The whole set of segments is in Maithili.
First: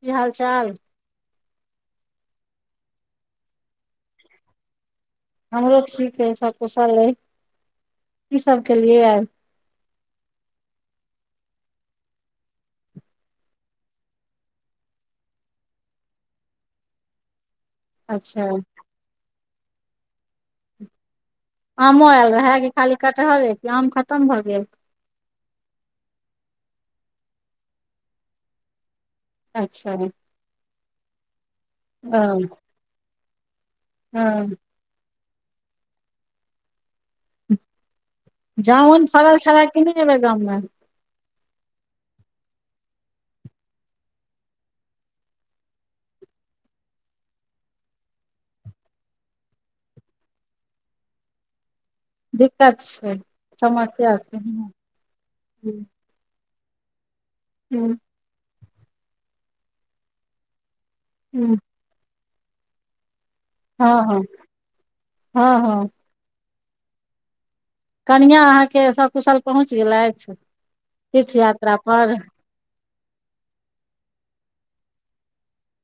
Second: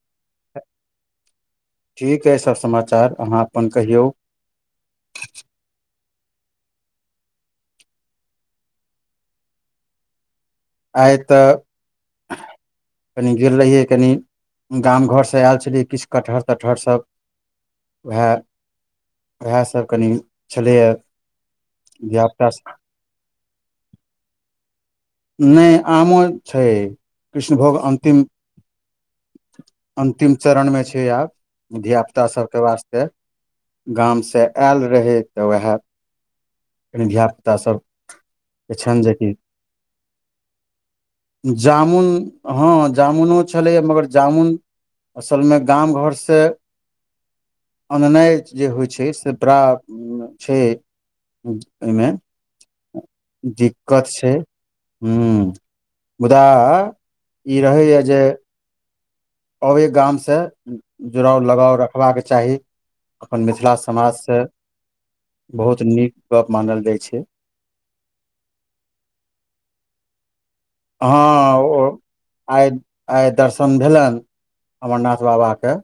की हाल चाल ठीक अइ सब समाचार अहाँ अपन कहियो हमरो ठीक आई सब कुशल आई कि सब केलियै आइ तऽ कनि गेल रहियै कनि गाम घरसँ आयल छलियै किछु कटहर तटहर सभ उएह अच्छा उएहसभ कनि छलैए आमो आयल धियापुता रहै कि सब। खाली कटहरे कि आम खतम भऽ गेल नहि आमो छै कृष्णभोग अन्तिम अच्छा अन्तिम चरणमे छै आब धियापुतास हँ सभके वास्ते गामसँ हँ आयल रहै तऽ उएह कनिध्याप जामुन फड़ल छलै कि नै अइबेर गाममे जामुन हँ जामुनो छलैए मगर जामुन असलमे गाम घरसँ आननाइ जे होइ छै से बड़ा छै ओहिमे दिक्कत छै दिक्कत समस्या छै हूँ ह मुदा ई हूँ रहैए जे ओये गामसँ जुड़ाव हूँ, लगाव रखबाक चाही अपन मिथिला हँ हँ समाजसँ हँ बहुत हँ नीक गप्प मानल जाइत छै कनिआ अहाँके सभकुशल पहुँच गेलथि तीर्थ अहाँ यात्रा ओ पर आइ आइ दर्शन भेलनि अमरनाथ बाबाके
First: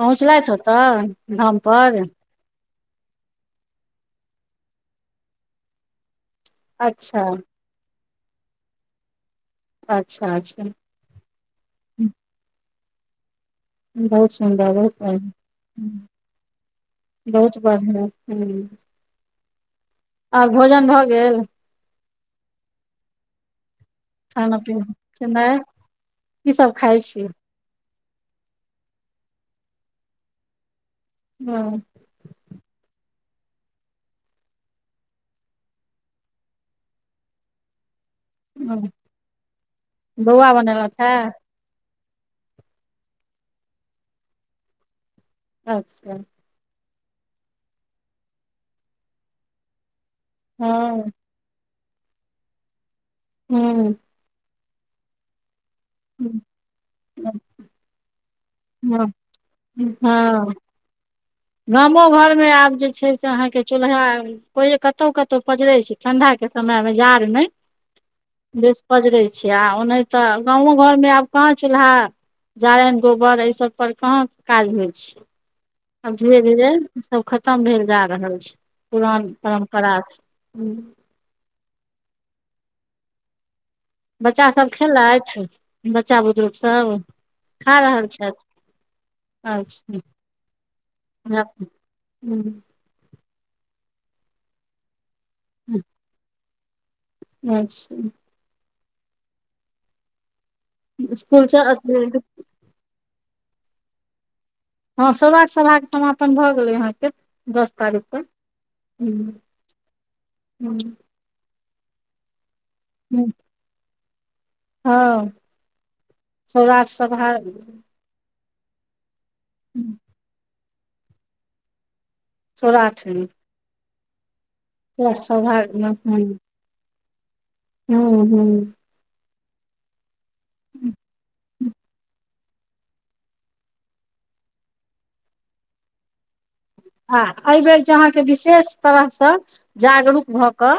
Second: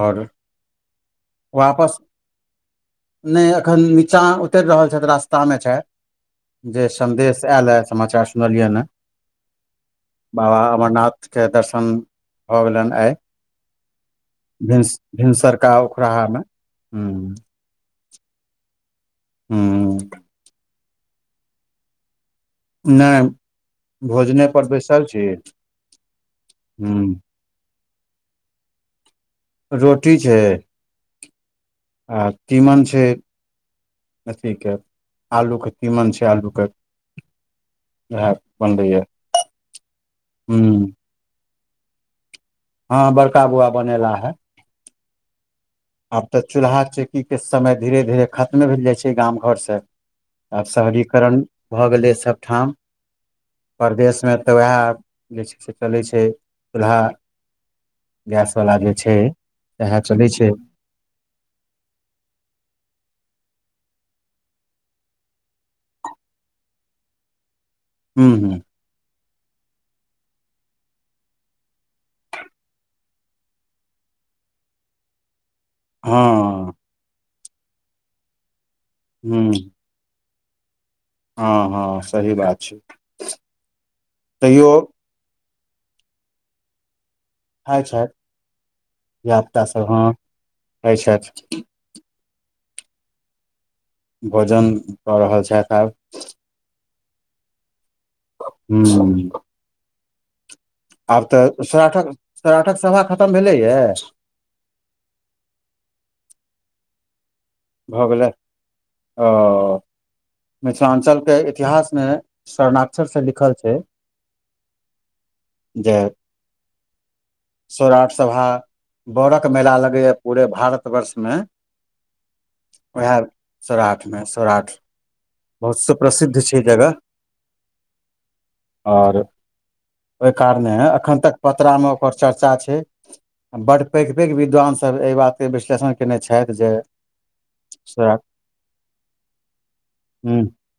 आओर पहुँचलथि ओतऽ धाम वापस पर नहि एखन नीचाँ उतरि रहल छथि रास्तामे छथि जे अच्छा सन्देश आयल ह समाचार सुनलियै ह अच्छा बाबा अच्छा अमरनाथ के दर्शन भऽ गेलनि आइ बहुत सुन्दर बहुत भिनसरका ओ मे हं ब ह ह हूं आ भोजन भऽ गेल नहि भोजने खाना पर पीना बैसल छी खेनाइ की सब ह खाइ छी रोटी छै हँ आ तीमन छै अथीके आलूके तीमन छै आलूके इएह हँ बनलैए हं हँ हँ बड़का बौआ बनेला है अच्छा आब तऽ चूल्हा चौकीके समय धीरे धीरे खतमे भेल जाइ छै गाम घरसँ आब हँ शहरीकरण भऽ गेलै सभठाम हूँ परदेशमे तऽ वयह जे छै से चलै छै चूल्हा हँ गैस तला जे हँ छै इएह चलै छै गामो घरमे आब जे छै से अहाँके चूल्हा कोहि कतहु कतहु पजरे छै ठंडा के समय मे जार मे हुं हुं बेस पजरै छै आ ओ नहि तऽ गाँवो घरमे आब कहाँ चूल्हा जारनि गोबर ऐ सब पर कहाँ काज होइ छै आब धीरे धीरे हँ सब खतम भेल जा रहल छै पुरान हूं परम्परासब हूँ हँ हँ सही बात छै बच्चा सभ तैयो खेलथि बच्चा बुजुर्ग सब खा रहल छथि धिया पुता सब अच्छा हँ खाइ छथि र हुँ भोजन कऽ रहल छथि आब अच्छा हुँ आब स्कुल तऽ च सराठक अथी सराठक सभा खतम भेलैयए हँ सौराठ सभाके समापन भऽ गेलै अहाँके दस तारीख भऽ के गेलै आ मिथिलाञ्चलके इतिहासमे शरणाक्षरसँ लिखल छै हँ जे सौराठ सभा सौराठ सभा बरक मेला लगैए पूरे भारतवर्षमे सौराठमे सौराठमे सौराठ सभा बहुतसँ प्रसिद्ध छै जगह हुं हुँ और ओय कारणे है अखन तक पतरा में ओकर चर्चा चर्चा छै बड्ड पैघ पैघ विद्वान सभ एहि बातके विश्लेषण कयने छथि जे आ एहिबेर जे सौराठ अहाँके विशेष तरह सँ जागरूक हूँ भऽ कऽ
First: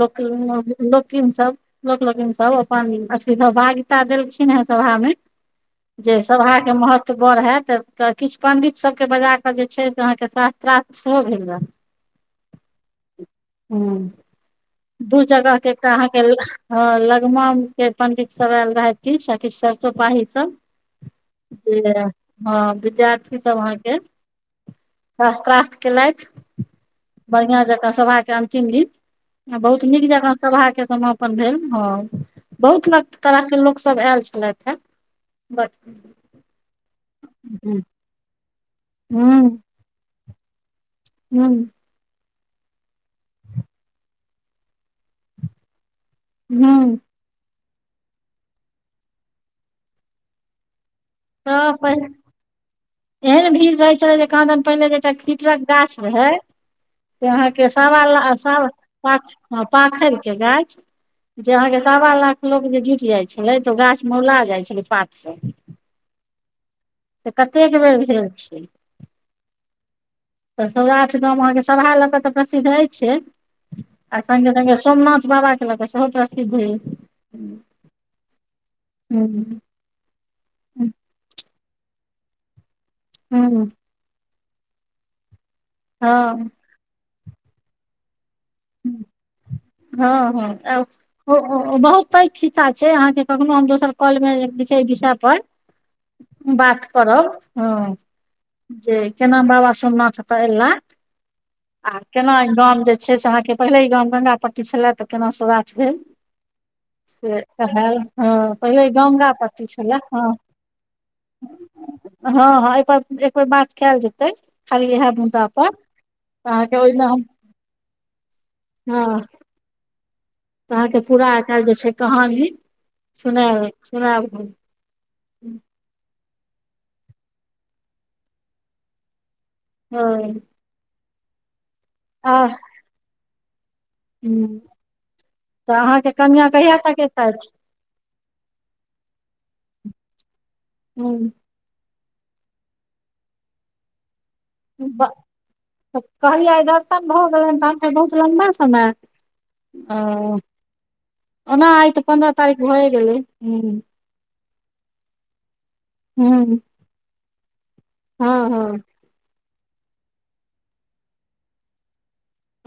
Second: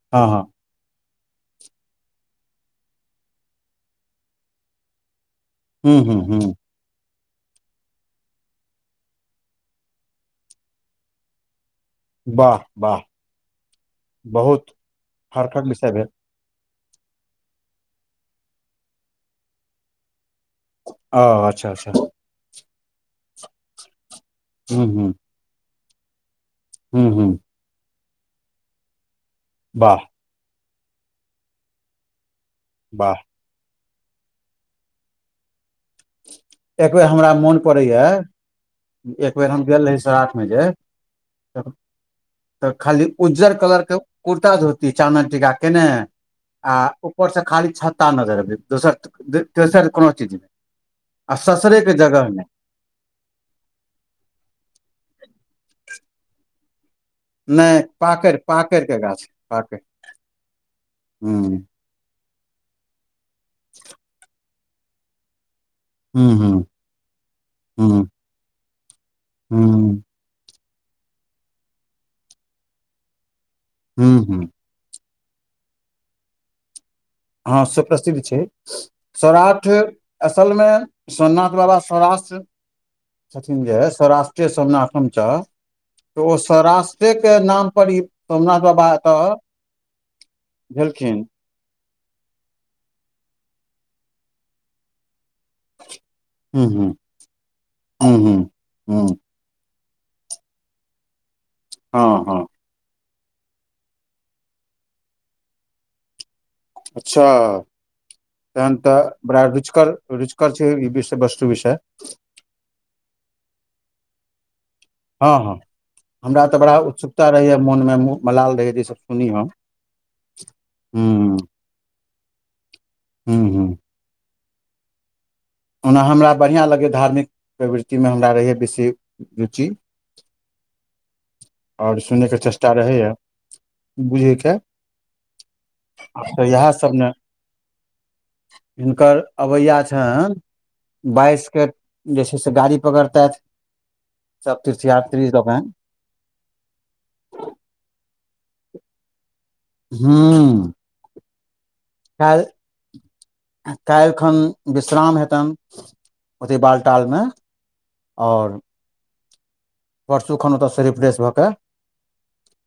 लोक हँ हँ लोगै लोकिन सब लोक लोकिन सब अपनी सभागिता देलखिन हे सभा मे हूँ हूँ जे हूँ सभाके महत्व बड़ होयत किछु पण्डित सभके बज कऽ जे छै अहाँके शास्त्रार् सेहो भेल रहै वाह वाह ह बहुत दू जगह हर्कक के विषय एकटा भेल अहाँके ह लगमा के पंडित सब आयल रहैथ किछ सखी सरसोपाही सब ओ अच्छा जे अच्छा हँ विधार्थी की सब अहाँके हुँ हुँ शास्त्ररार्थ केलथि हूँ बढ़िआं जकाँ सभाके अन्तिम दिन बहुत वाह नीक जेकाँ सभा के समापन भेल हँ बहुत वाह तरह के लोक लोक सब आयल छलथि हँ ब एकबेर हमरा मोन पड़े या एकबेर हूँ हम गेल रही सराध मे जे त तऽ खाली उज्जर कलर के कुर्ता धोती चानन टीका केने आ हूँ ऊपर से खाली छत्ता नजरब दोसर तोसर कोनो चीज नहि आ तऽ ससरे के पहिले जगह ने एहन भीड़ रहै छले जे कहादन पहिनेे जे एकटा पिपरक गाछ रहे से अहाँके नहि सावा लाख पाकरि सावा पाकरि के गाछ पा पाकरि पाखर के गाछ जे हूँ अहाँके सवा लाख लोक जे जुटि जाइ छलै तऽ गाछ मेौला जाइ छलै पात से हुँ हुँ तऽ कतेक बेर भेल छै हु तऽ सौराठ गाम अहाँके सभा लऽ कऽ तऽ प्रसिद्ध अछि ए हूँ आ हूँ संगे संगे सोमनाथ बाबा के ल कअ सेहो प्रसिद्ध अछि हँ से प्रसिद्ध छै हूँ सौराठ असल मे सोमनाथ बाबा सौराष्ट्र छथिन हूँ जे सौराष्ट्र सोमानाथम च तऽ ओ हँ सौराष्ट्र के नाम पर ई सोमनाथ बाबा एतऽ हँ हँ आब भेलखिन हँ ओ ओ बहुत पैघ खिस्सा छै अहाँके कखनो हम दोसर कॉल मे जे छै एहि विषय पर हूँ बात हूँ करब ह हूँ हूँ जे हूँ केना बाबा सोमनाथ एतअ ऐला आ हँ केना हँ ई गाम जे छै से अहाँके पहिले ई गाम गंगा पट्टी स एल्य तऽ केना सराट भेल अच्छा से कहल हँ तहन पहिले तऽ गंगा बड़ा पट्टी छलए रुचकरर हँ रुचकरर छै विषय वस्तु सुविषय हँ हँ एहिपर एक बेर बात कयल जेतै खाली इएह हँ मुद्दा हँ पर हमरा तऽ बड़ा अहाँके ओहिमे हम उत्सुकता रहैए मोनमेह मलाल रहैए जे इसभ हँ सुनी हम तऽ अहाँके पूरा हूँ आ काल्हि जे छै कहानी हूँ सुनैल हूँ सुनायब हम हूँ ओना हमरा बढ़िआँ लगैए धार्मिक प्रवृति मे हमरा रहैए बेसी रुचि ओ आओर सुनै के चेष्टा रहैएा आ बुझयके अहाँके तऽ आब त कनिया इहे कहिया सभ तक ने एतैथ हिनकर अबैया छैन बाइस के जे छै से गाड़ी पकड़तैथ सब तीर्थ यात्री लोकेन तऽ कहलियै दर्शन भऽ गेलनि कहलकै बहुत लम्बा समय ओ हूँ ओना आइ तऽ पन्द्रह तारीख भए गेलै काल्हिखन विश्राम हेतन हूँ ओथी बालटालमे हँ आओर हँ परसू खन ओतऽ स रिफ्रेश भऽ के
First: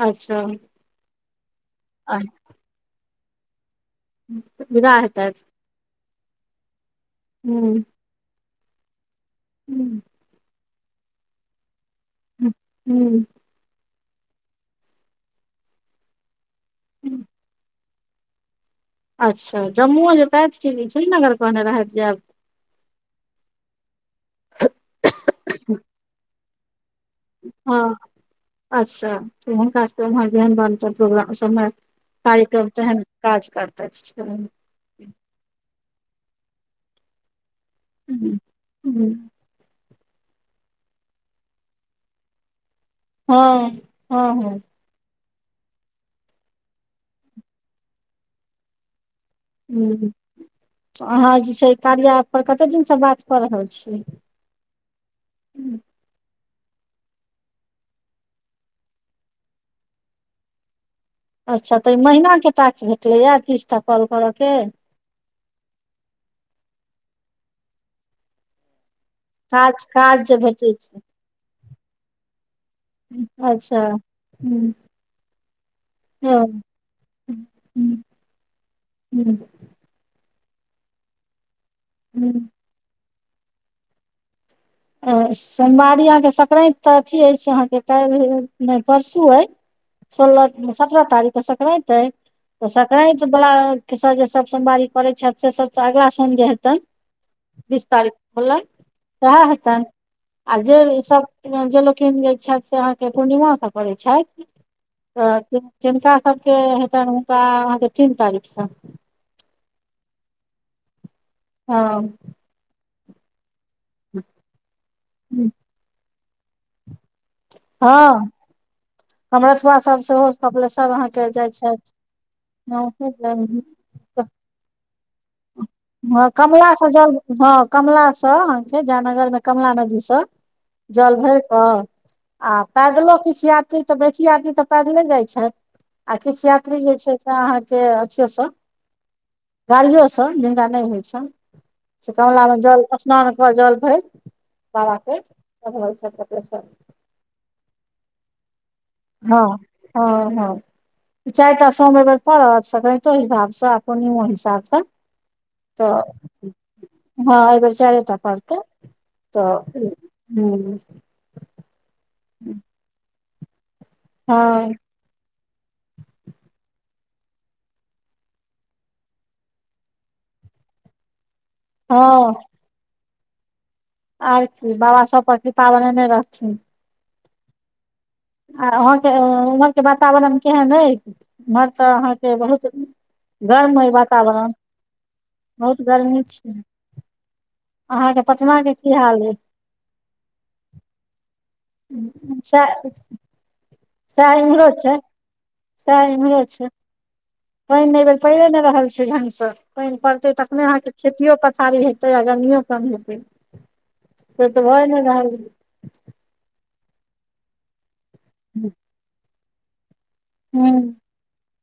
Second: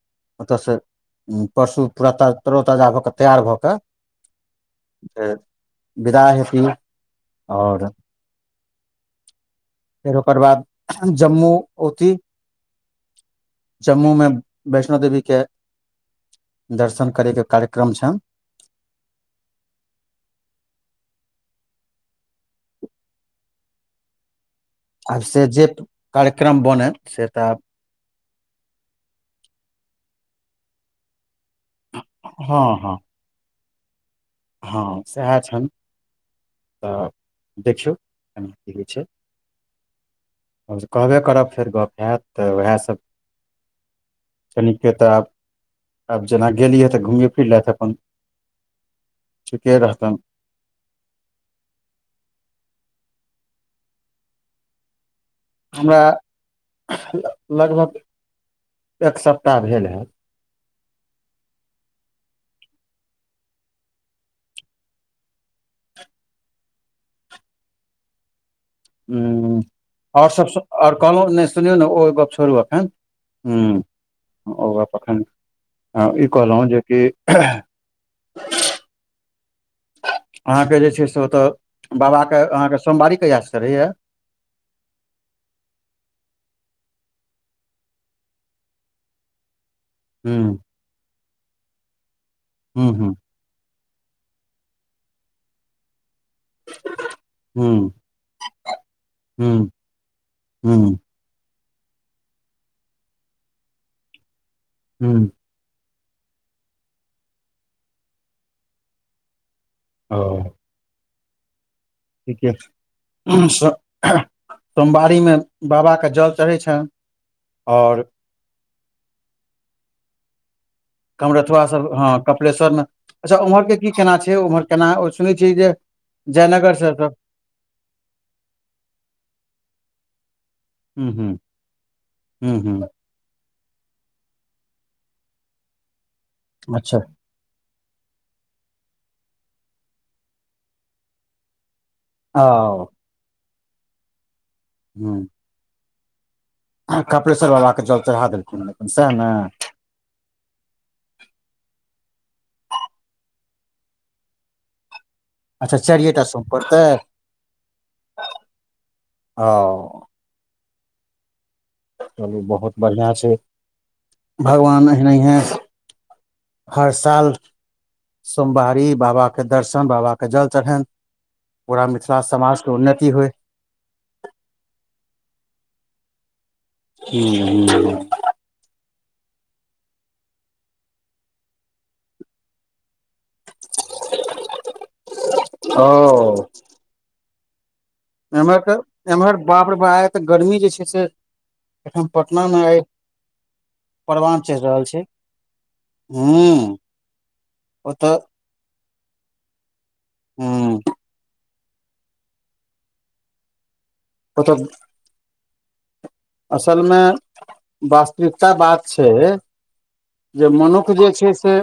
अच्छा ओतयसँ परसू पूरा तरोताजा भऽ कऽ तैयार भऽ कऽ विदा फेर हैतेथ विदा हेती आओर हूँ हूँ फेर ओकर बाद जम्मू ओती ह हूँ जम्मूमे वैष्णो देवीके दर्शन करयके कार्यक्रम छन् अच्छा जम्मुओ जेतथ कि श्रीनगर कहने रहैथ जायब आब से जे कार्यक्रम बने हँ अच्छा हुनका सबकें ओम्हर जेहन बन प्रोग्राम समय कार्यक्रम हँ हँ तेहन काज करतथ छै हँ सएह छनि तऽ देखियौ कनि क होई छै हूँ हमसभ कहबे करब फेर गप हैत तऽ उएहसभ हँ हँ हँ कनिके तऽ आब आब जेना गेलिय तऽ घुमिय फिर लेथ अपन ठीके हुँ रहतनि अहाँ जे छै कार्या एप्प पर कतेक दिनसँ बात कऽ रहल छियै हुँ हमरा लगभग एक सप्ताह भेल हन अच्छा तऽ ई महीनाके टाक्स भेटैए तीस टा काॅल करऽके हूं काज काज आओर जे सब भेटै आओर छै कहलहुँ नहि सुनियौ ने ओ गप छोड़ू एखन हूं अच्छा हूँ ओक गप एखन ई हँ कहलहुँ जेकि हूँ हूँ अहाँके जे छै से ओत बाबा हूँ अहाँके सोमवारी कयासँ चरहैया सोमवारी अहाँ के संक्रात ते अथी हय अहं के काल्हि मे परसू अय हूं सोलह सतरा तारीख सक्राइत ह तऽ हूं हूं सक्राइत भोला के सब जे सब सोमवारी करे छै छथि से सब अगला सोम जे बीस हूं तारीख होलन सएह हूं हेतनि आ हूँ जे सभ जे लोकिन जे छथि से अहाँके पूर्णिमाास सँ करैत छथि हूँ तऽ तिनका सबके हेतनि हुनका अहाँके तीन तारीख से ओ हाॅं सोमवारीमे बाबाके जल चढ़ै छनि और हँ कमरथुआ सब सेहो कपिलेश्वर अहाँके जाइ कमरथुआ सब छथि हँ कपिलेश्वर मे अच्छा उम्हर गांव के की केना छै उम्हर केना सुनै छियै जे हँ जयनगर कमलासँ से सब जल हँ कमलासँ अहाँके जय नगरमे कमला नदीसँ हूँ जल हूँ भरिके हूँ आ हूँ पैदलो किछु या यी तऽ बेसी यात्री तऽ पैदले जाइ छथि आ किछु यात्री जे अच्छा छै अहाँके अथियोसँ गाड़ियो सँ जिनका नहि होइ छैन से कमलामे जल ओ स्नान कऽ जल भरि बाबाके चढ़बै छथि लोक सब कपलेश्वर बाबाकके जल चढ़ा देलखिन सएह ने हँ हँ हँ चारि टा सोम ऐबेर पड़त सक्रतो हिसाबसँ पूर्णिमा निमो हिसाबसँ अच्छा तऽ चारिये टा सोम पड़तै हँ एहि बेेर चारे टा पड़तै ओ तऽ हू चलू बहुत बढ़िआँ छै हँ भगवान एनाहिए हर साल सोमबरी बाबा के दर्शन बाब के जल चढ़नि पूरा मिथिला हँ समाजके उन्नति होइ आर की बाबा सब पर कृपा बने ने रहथिन ह ह आ अहाँके उम्हरके वातावरण केहन अ उम्हर तऽ अहाँके बहुत गर्म ह वातावरण बहुत गर्मी छियै अहाँके पटना के की हाल आई बापर बा तऽ गर्मी जे छै से एखन पटना ह मे आइ शाह परवान चढ़ि इमरो रहल छै शाह इमरो हूं छै पानि एहि ओतऽ बेर पड़िे नहि रहल छै ढंग सा पानि पड़तै तखने हूं अहाँके खेतियो प खारी हेतै आ गर्मियो कम हेतै से ओतऽ तऽ भए ने रहल असलमे वास्तविकता हूँ बात छै जे मनुष हूँ जे छै से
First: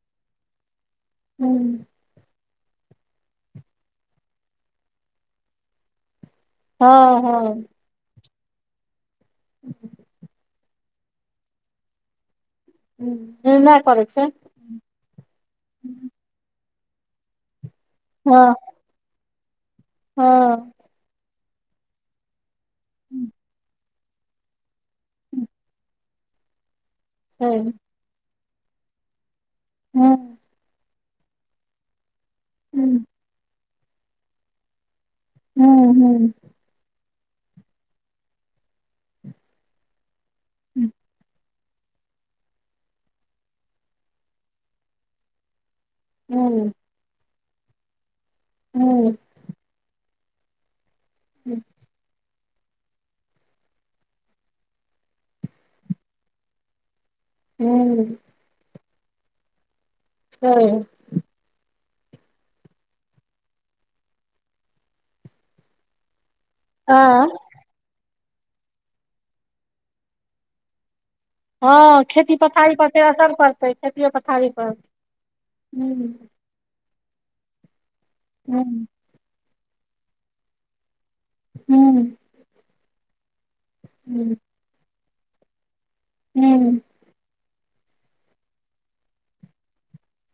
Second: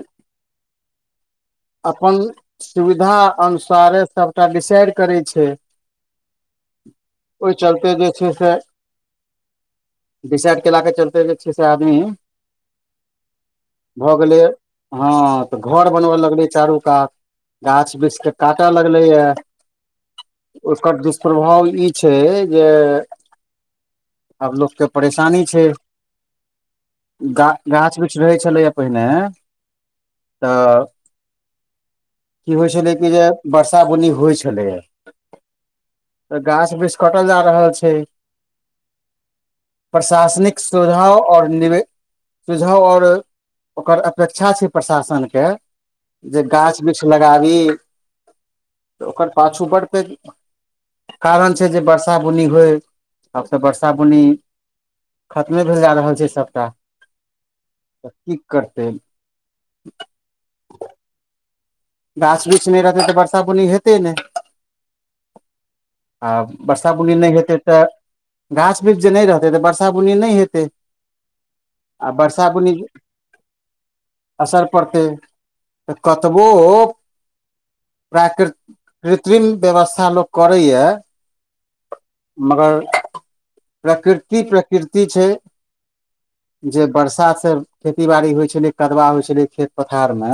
अपन सुविधा अनुसारे सबटा डिसाइड करै छै हँ ओहि हँ चलते जे छै से [inaudible] डिसाइड के ला के चलत ह अच्छे से आदमी निर्णय कराई भऽ छै गेलै हँ तऽ घर बनबे लगले चारू कात गात गांछ बिछ के हँ काटे लगले य हँ ओकर दुष्प्रभाव ई छै जे आब लोकके परेशानी छै गा छै गाछ वृक्ष रहै छलैए पहिने हँ तऽ की होइ छलै हूँ कि जे वर्षा बुन्नी होइ छलैए हूँ हूँ तऽ गाछ वृक्ष कटल जा रहल छै प्रशासनिक सुझाव आऔर निव सुझाव आओर ओकर अपेक्षा छै प्रशासनके जे हूँ गाछ वृक्ष लगाबी तऽ हूँ ओकर पाछू बड़ पे कारण छै जे वर्षा बुन्नी होइ तऽ वर्षा बुन्नी खतमे भेल जा रहल छै सबटा हूँ करत हँ गाछ वृक्ष नहि रहतै तऽ वर्षा बुन्नी हेतै नहि आ वर्षा बुन्नी आँ नहि हेतै तऽ गाछ वृक्ष जे नहि रहतै तऽ वर्षा बुन्नी नहि हेतै हँ आ खेती वर्षा बुन्नी पथारी पर फेर असर पतै खेतियो पथारी पर ह ओ प्राकृ हूँ कृत्रिम व्यवस्था लोकोग करे ये हूँ मगर हूँ प्रकृति प्रकृति छै हूँ जे वर्षा से खेती बाड़ी होइ छलै कदवा होइ छलै खेत पथार मे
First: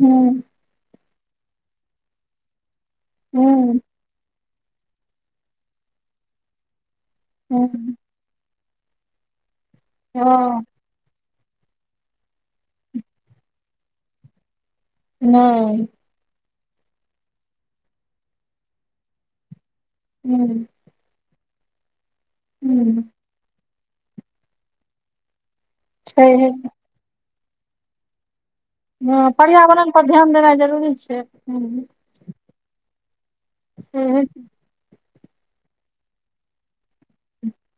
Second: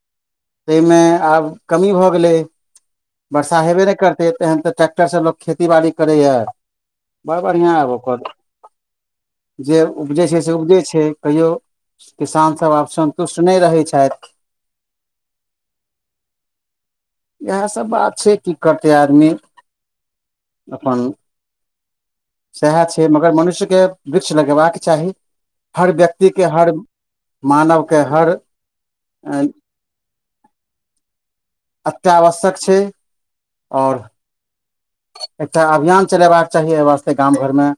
हूँ आब कमी भऽ गेलै वर्षा हूँ हेबे नहि करतै तहन तऽ ट्रैक्टरसँ लोक खेतीबाड़ी करैए बड़ हूँ, बढ़िआँ आब ओकर जे उपजै छै से हँ उपजै छै कहियो किसान सब आब सन्तुष्ट नहि रहै छथि नइ इहे सब बात छै की करते आदमी हूँ अपन सएह ह छै मगर मनुष्य के वृक्ष लगेबाक चाही हर छै व्यक्ति के हर मानव के हर हँ पर्यावरण पर ध्यान देनाइ जरूरी छै एकटा आवश्यक छै आओर ह एकटा अभियान चलेबाक चाही एहि वास्ते गाम घर मे